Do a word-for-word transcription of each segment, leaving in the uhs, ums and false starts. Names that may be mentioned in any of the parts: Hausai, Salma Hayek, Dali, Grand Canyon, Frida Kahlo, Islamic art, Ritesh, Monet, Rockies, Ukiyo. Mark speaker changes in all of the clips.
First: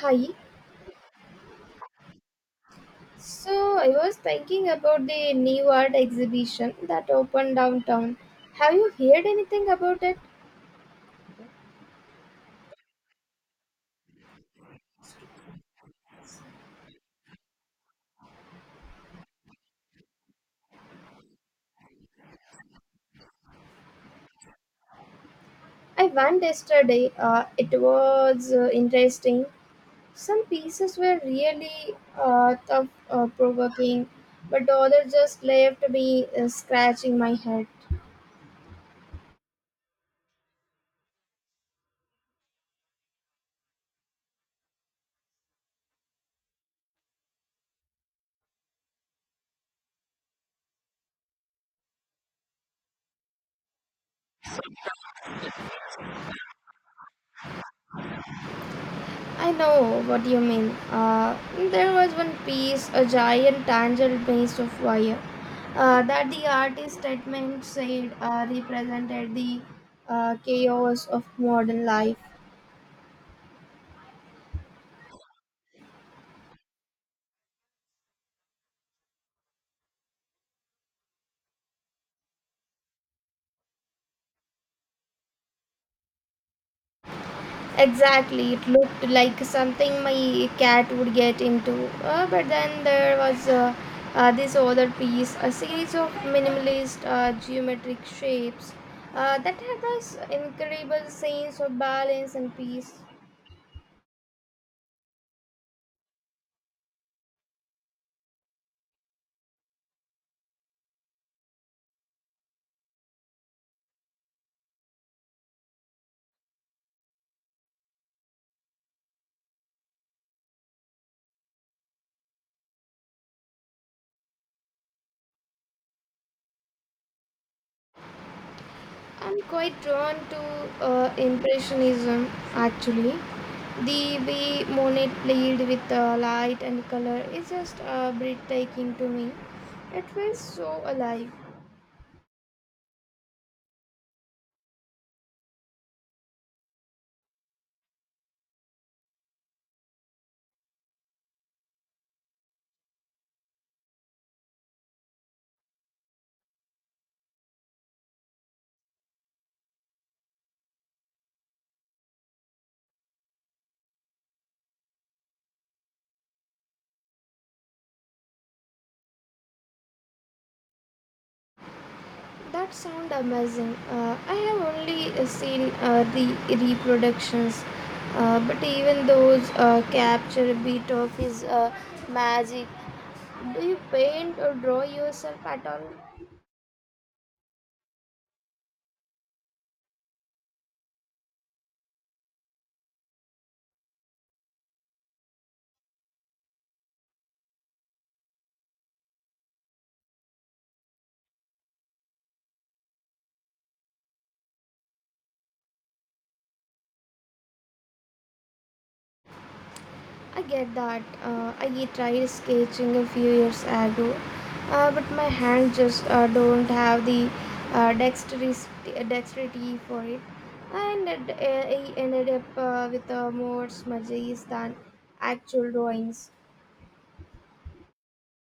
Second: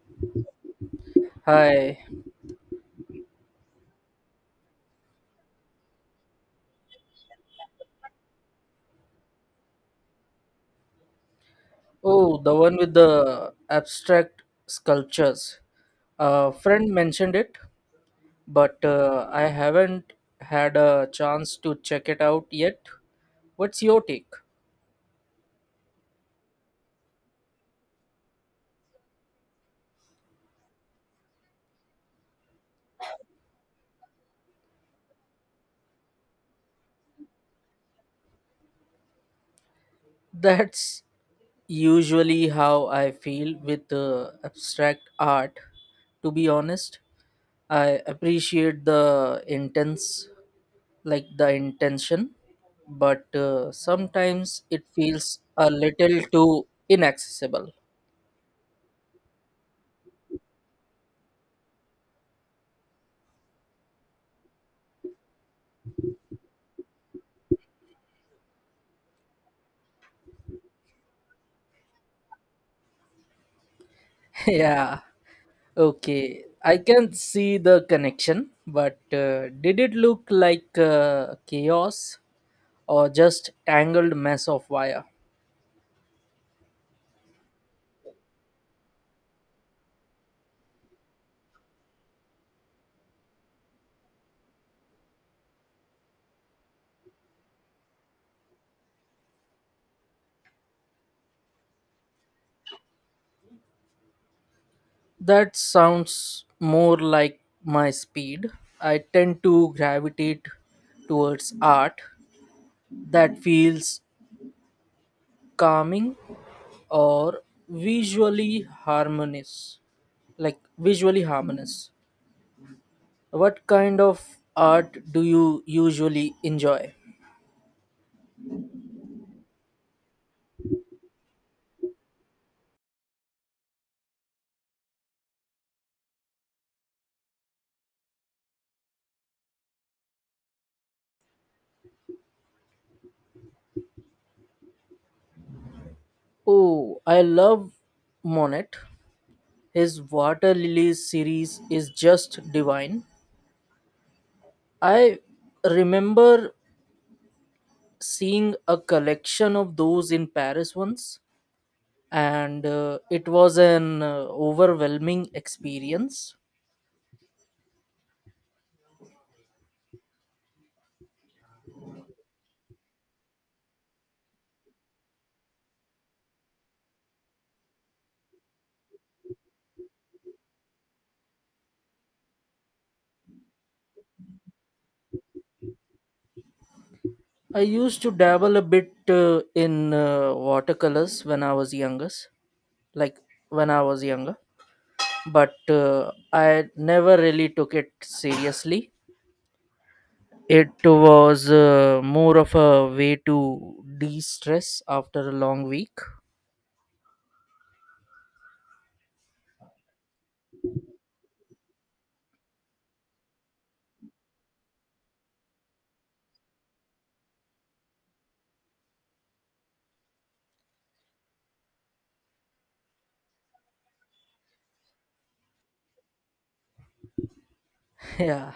Speaker 1: Hi.
Speaker 2: Hi.
Speaker 1: So I was thinking about the new art exhibition that opened downtown. Have you heard anything about it?
Speaker 2: Oh, the one with the abstract sculptures. A friend mentioned it, but uh, I haven't had a chance to check it out yet. What's your take?
Speaker 1: I went yesterday. Uh, it was uh, interesting. Some pieces were really uh, thought uh, provoking, but others just left me uh, scratching my head.
Speaker 2: That's usually how I feel with uh, abstract art, to be honest. I appreciate the intense, like the intention, but uh, sometimes it feels a little too inaccessible.
Speaker 1: I know what you mean. Uh, there was one piece, a giant tangled maze of wire, uh, that the artist statement said uh, represented the uh, chaos of modern life.
Speaker 2: Yeah, okay, I can see the connection, but uh, did it look like uh, chaos or just tangled mess of wire?
Speaker 1: Exactly, it looked like something my cat would get into. Uh, but then there was uh, uh, this other piece, a series of minimalist uh, geometric shapes uh, that had this incredible sense of balance and peace.
Speaker 2: That sounds more like my speed. I tend to gravitate towards art that feels calming or visually harmonious, like visually harmonious. What kind of art do you usually enjoy?
Speaker 1: I'm quite drawn to uh, Impressionism actually. The way Monet played with uh, light and color is just uh, breathtaking to me. It feels so alive.
Speaker 2: Oh, I love Monet. His Water Lilies series is just divine. I remember seeing a collection of those in Paris once, and uh, it was an uh, overwhelming experience.
Speaker 1: That sound amazing. Uh, I have only uh, seen uh, the reproductions, uh, but even those uh, capture a bit of his uh, magic. Do you paint or draw yourself at all?
Speaker 2: I used to dabble a bit uh, in uh, watercolors when I was youngest, like when I was younger, but uh, I never really took it seriously. It was uh, more of a way to de stress after a long week.
Speaker 1: I get that. Uh, I tried sketching a few years ago, uh, but my hands just uh, don't have the uh, dexterity, dexterity for it. And it, uh, I ended up uh, with uh, more smudges than actual drawings.
Speaker 2: Yeah,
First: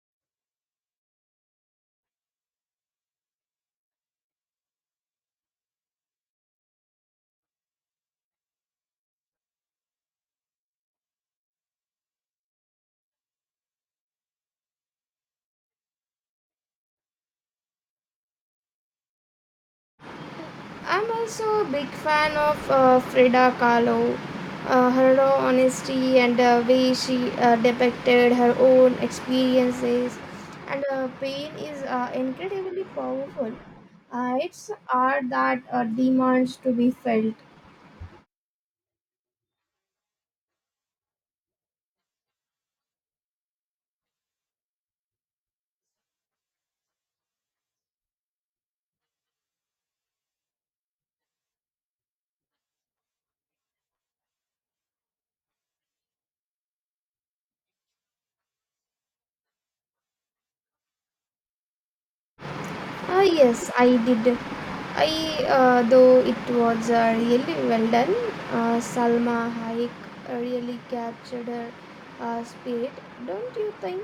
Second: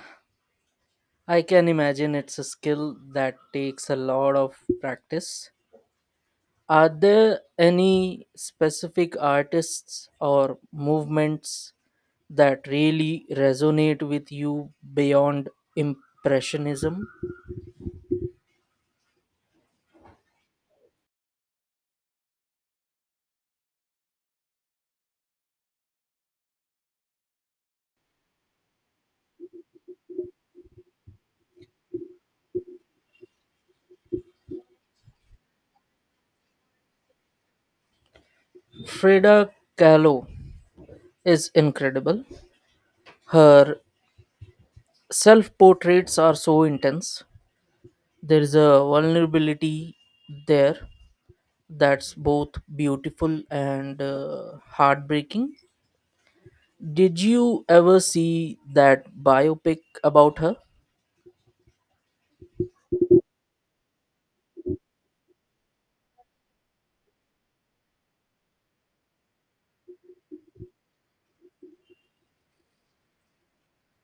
Speaker 2: I can imagine it's a skill that takes a lot of practice. Are there any specific artists or movements that really resonate with you beyond Impressionism?
Speaker 1: I'm also a big fan of uh, Frida Kahlo. Uh, her raw honesty and the way she uh, depicted her own experiences and uh, pain is uh, incredibly powerful. Uh, it's art that uh, demands to be felt.
Speaker 2: Frida Kahlo is incredible. Her self portraits are so intense, there is a vulnerability there that's both beautiful and uh, heartbreaking. Did you ever see that biopic about her?
Speaker 1: Ah yes, I did. I uh, though it was uh, really well done. Uh, Salma Hayek really captured her uh, spirit, don't you think?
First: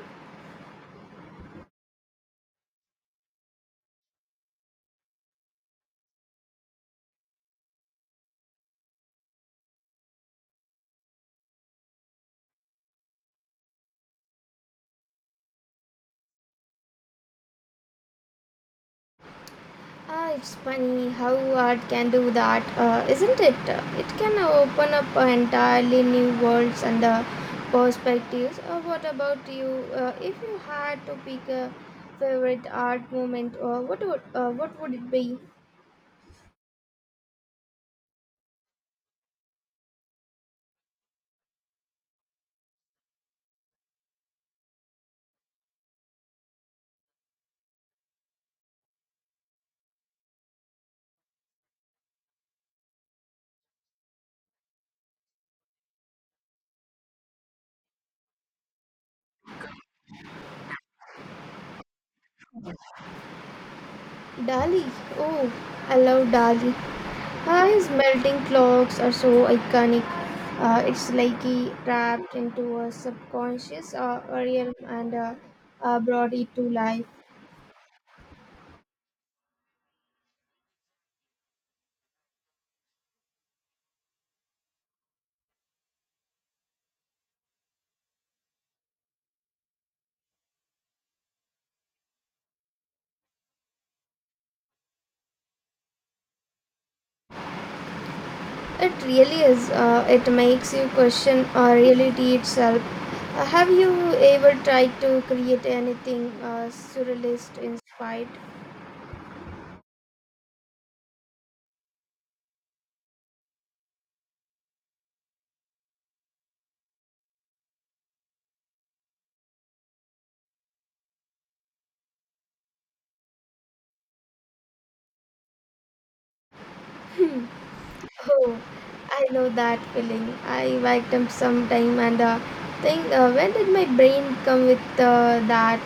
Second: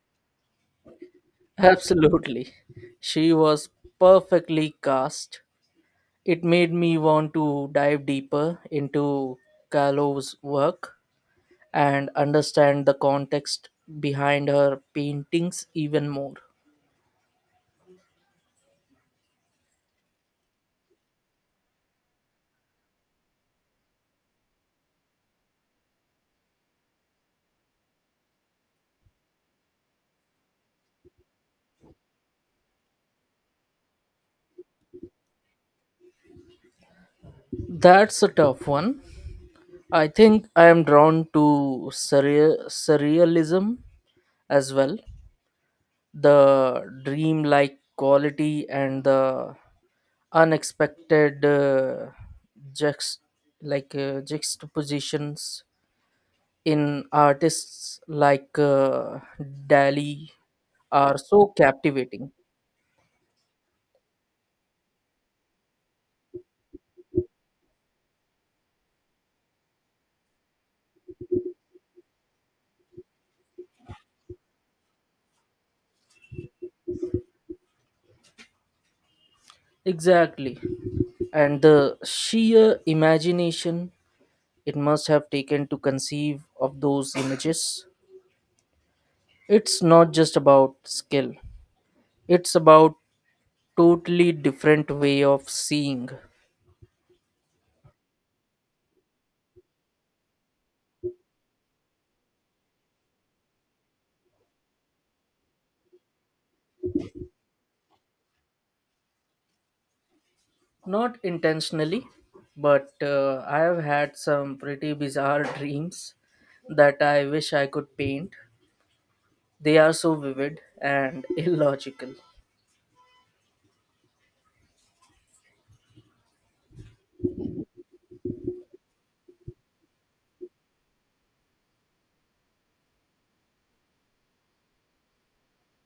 Speaker 2: Absolutely. She was perfectly cast. It made me want to dive deeper into Callow's work and understand the context behind her paintings even more.
Speaker 1: Ah, it's funny how art can do that, uh, isn't it? It can open up entirely new worlds and uh, perspectives. Uh, what about you? Uh, if you had to pick a favorite art moment, uh, what would uh, what would it be?
Speaker 2: That's a tough one. I think I am drawn to surreal, surrealism as well. The dreamlike quality and the unexpected uh, juxt- like uh, juxtapositions in artists like uh, Dali are so captivating.
Speaker 1: Dali. Oh, I love Dali. Uh, his melting clocks are so iconic. Uh, it's like he trapped into a subconscious uh, realm and uh, uh, brought it to life.
Speaker 2: Exactly. And the sheer imagination it must have taken to conceive of those images. It's not just about skill, it's about totally different way of seeing.
Speaker 1: It really is. Uh, it makes you question uh, reality itself. Uh, have you ever tried to create anything uh, surrealist inspired?
Speaker 2: Not intentionally, but uh, I have had some pretty bizarre dreams that I wish I could paint. They are so vivid and illogical.
Speaker 1: Oh, I know that feeling. I wake up sometime and uh, think, uh, when did my brain come with uh, that?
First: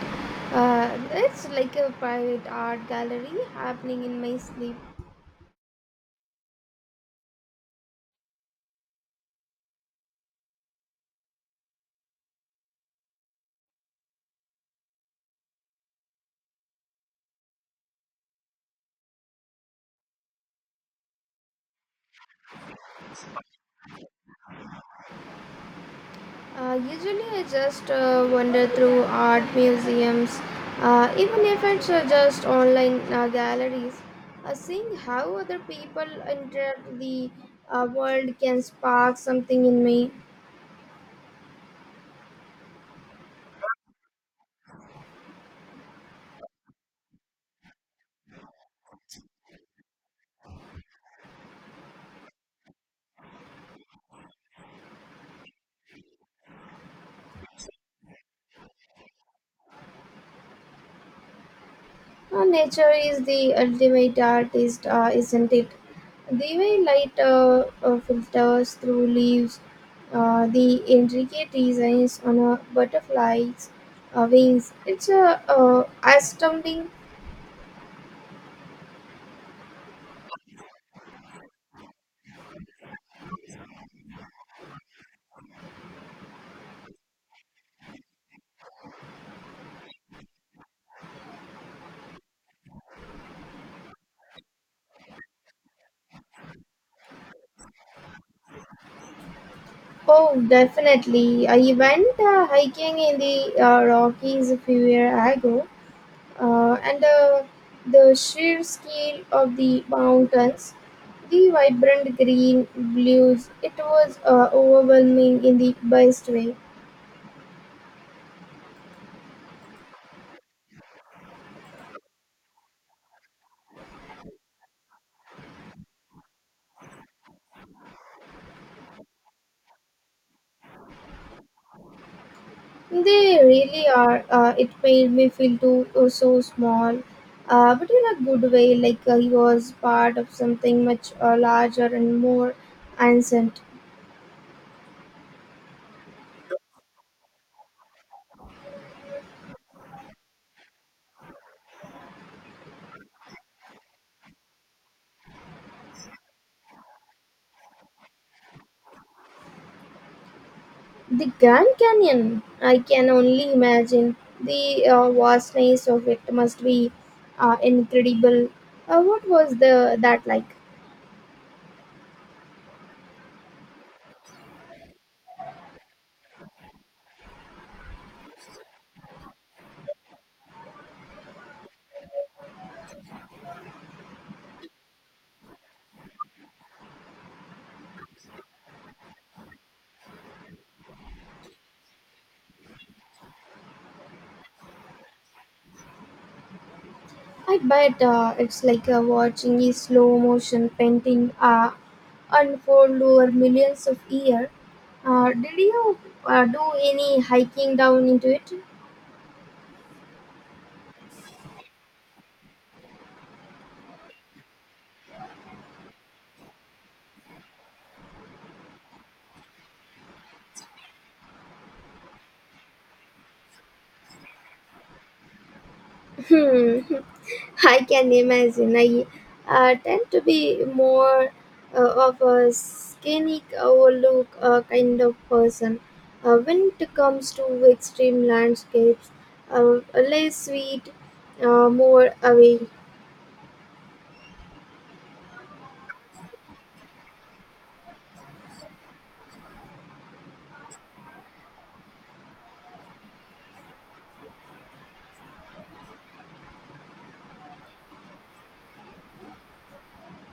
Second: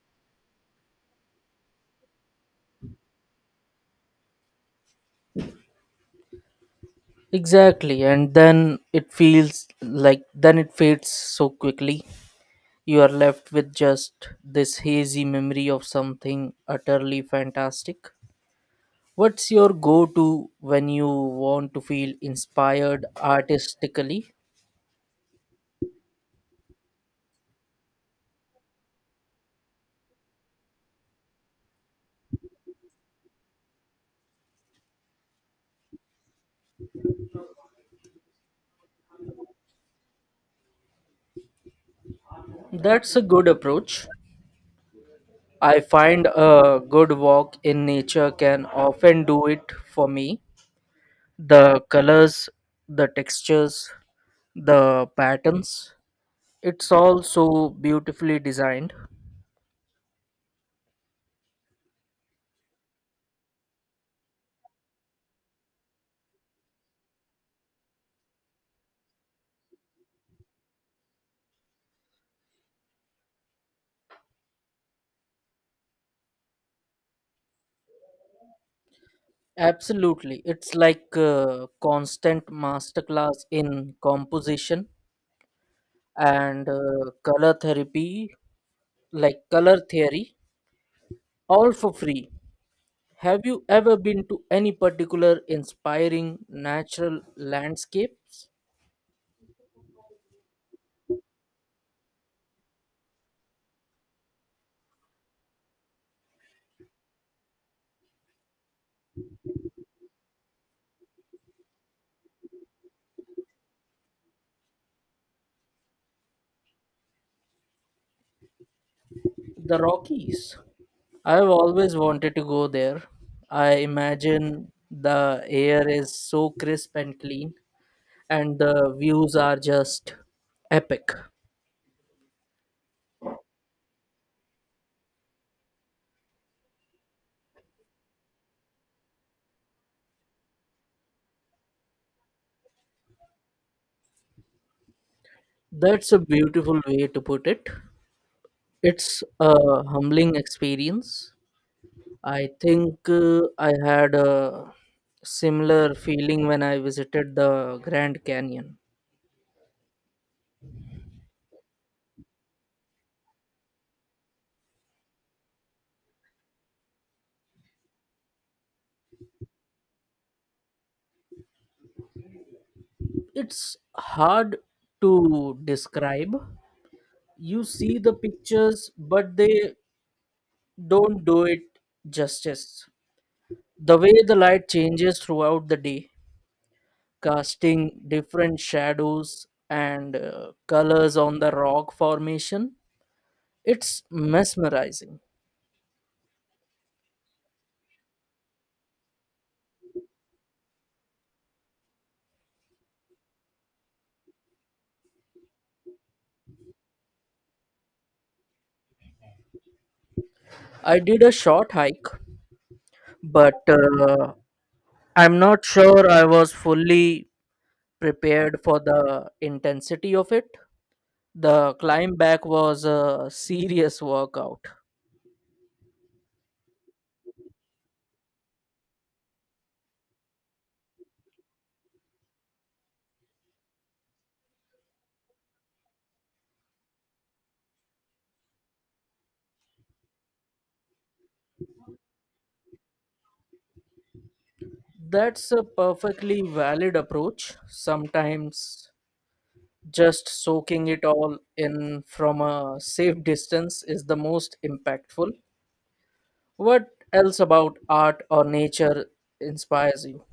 Speaker 1: Uh, it's like a private art gallery happening in my sleep.
Speaker 2: Exactly, and then it feels like then it fades so quickly. You are left with just this hazy memory of something utterly fantastic. What's your go to when you want to feel inspired artistically?
Speaker 1: Uh, usually, I just uh, wander through art museums, uh, even if it's uh, just online uh, galleries. Uh, seeing how other people interact with the uh, world can spark something in me.
Speaker 2: That's a good approach. I find a good walk in nature can often do it for me. The colors, the textures, the patterns, it's all so beautifully designed.
Speaker 1: Uh, nature is the ultimate artist, uh, isn't it? The way light uh, uh, filters through leaves, uh, the intricate designs on a butterfly's uh, wings. It's a uh, astounding.
Speaker 2: Absolutely. It's like a constant masterclass in composition and uh, color therapy, like color theory, all for free. Have you ever been to any particular inspiring natural landscapes?
Speaker 1: Oh, definitely. I went uh, hiking in the uh, Rockies a few years ago, uh, and uh, the sheer scale of the mountains, the vibrant green blues, it was uh, overwhelming in the best way.
Speaker 2: The Rockies. I've always wanted to go there. I imagine the air is so crisp and clean, and the views are just epic.
Speaker 1: They really are. Uh, it made me feel too uh, so small, uh, but in a good way, like uh, he was part of something much uh, larger and more ancient.
Speaker 2: That's a beautiful way to put it. It's a humbling experience. I think uh, I had a similar feeling when I visited the Grand Canyon.
Speaker 1: The Grand Canyon, I can only imagine. The uh, vastness of it must be uh, incredible. Uh, what was the that like?
Speaker 2: It's hard to describe. You see the pictures, but they don't do it justice. The way the light changes throughout the day, casting different shadows and uh, colors on the rock formation, it's mesmerizing.
Speaker 1: I bet uh, it's like uh, watching a slow motion painting uh, unfold over millions of years. Uh, did you uh, do any hiking down into it?
Speaker 2: I did a short hike, but uh, I'm not sure I was fully prepared for the intensity of it. The climb back was a serious workout.
Speaker 1: Hmm. I can imagine. I uh, tend to be more uh, of a scenic overlook uh, kind of person. Uh, when it comes to extreme landscapes, uh, less sweet, uh, more away.
Speaker 2: That's a perfectly valid approach. Sometimes just soaking it all in from a safe distance is the most impactful. What else about art or nature inspires you?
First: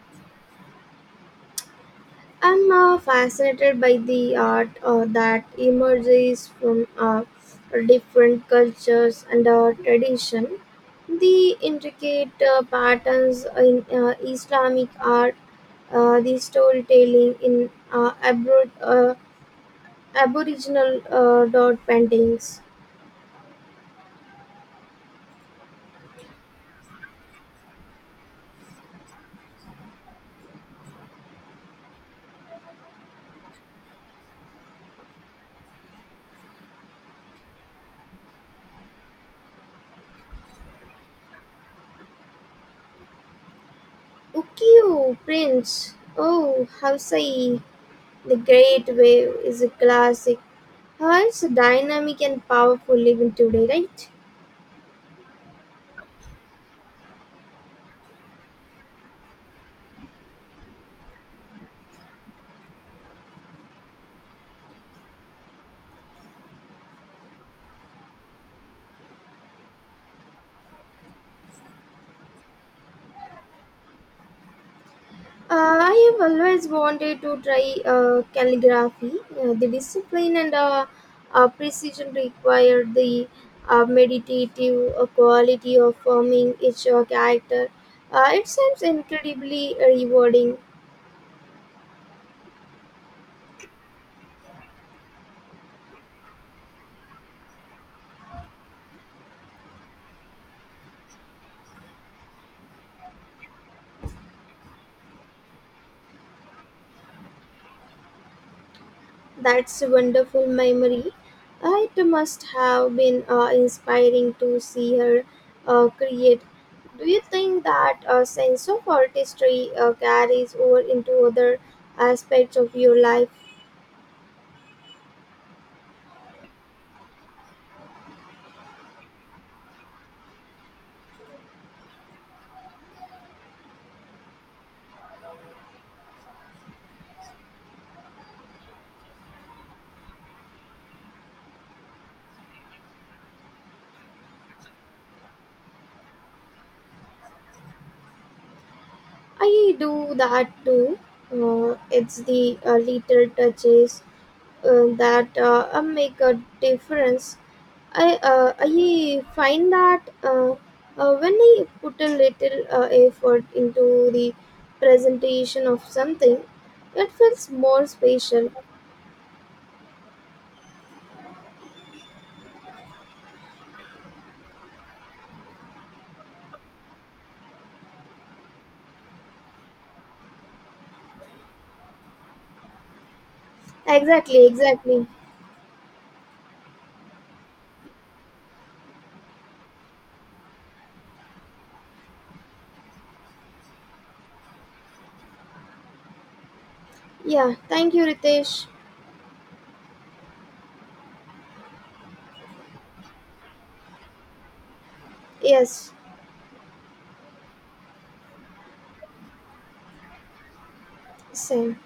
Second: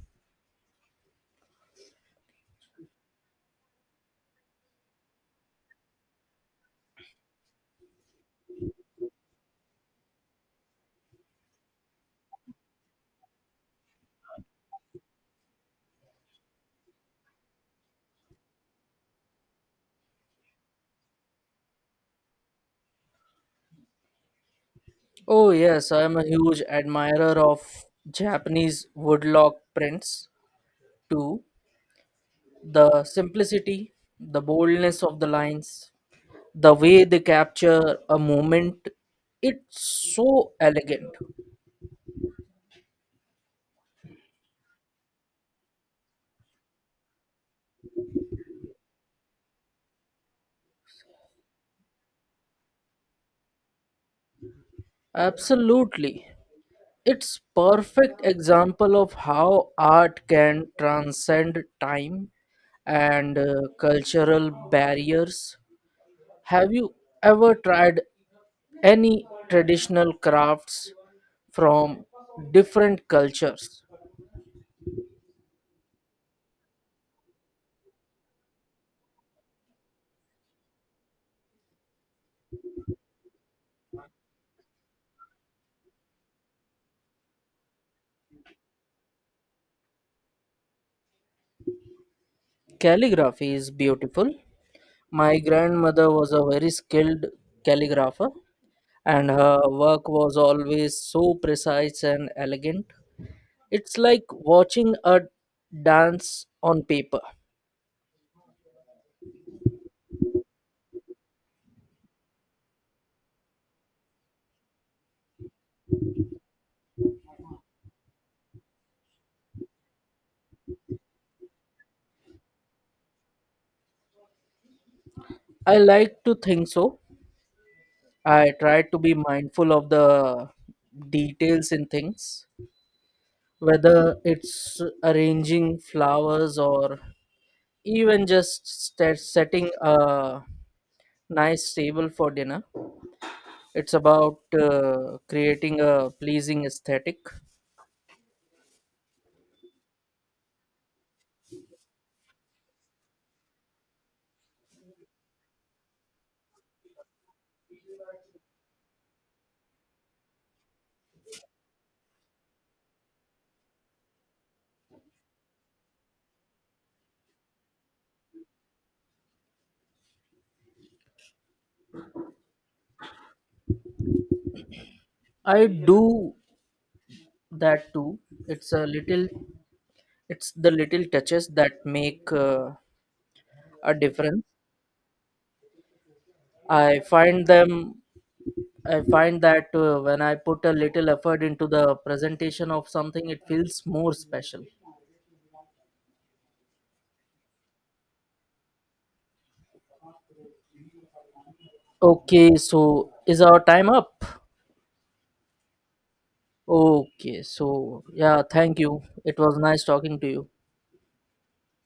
Speaker 1: I'm uh, fascinated by the art uh, that emerges from uh, different cultures and uh, tradition. The intricate uh, patterns in uh, Islamic art, uh, the storytelling in uh, abro- uh, aboriginal uh, dot paintings.
Speaker 2: Oh, yes, I'm a huge admirer of Japanese woodblock prints too. The simplicity, the boldness of the lines, the way they capture a moment, it's so elegant.
Speaker 1: Ukiyo prints. Oh, Hausai, the Great Wave is a classic. How it's dynamic and powerful even today, right?
Speaker 2: Absolutely. It's perfect example of how art can transcend time and uh, cultural barriers. Have you ever tried any traditional crafts from different cultures?
Speaker 1: Uh, I have always wanted to try uh, calligraphy. Uh, the discipline and uh, uh, precision required, the uh, meditative uh, quality of forming each uh, character. Uh, it seems incredibly rewarding.
Speaker 2: Calligraphy is beautiful. My grandmother was a very skilled calligrapher, and her work was always so precise and elegant. It's like watching a dance on paper.
Speaker 1: That's a wonderful memory. Uh, it must have been uh, inspiring to see her uh, create. Do you think that a sense of artistry uh, carries over into other aspects of your life?
Speaker 2: I like to think so. I try to be mindful of the details in things, whether it's arranging flowers or even just sta setting a nice table for dinner. It's about uh, creating a pleasing aesthetic.
Speaker 1: I do that too. Uh, it's the uh, little touches uh, that uh, uh, make a difference. I uh, I find that uh, uh, when I put a little uh, effort into the presentation of something, it feels more special.
Speaker 2: I do that too. It's a little, it's the little touches that make uh, a
Speaker 1: Exactly,
Speaker 2: difference.
Speaker 1: exactly.
Speaker 2: I find them, I find that uh, when I put a little effort into the presentation of something, it feels more special.
Speaker 1: Yeah, thank you, Ritesh.
Speaker 2: Okay, so is our time up?
Speaker 1: Yes,
Speaker 2: Okay, so yeah, thank you. It was nice talking to you.
Speaker 1: same.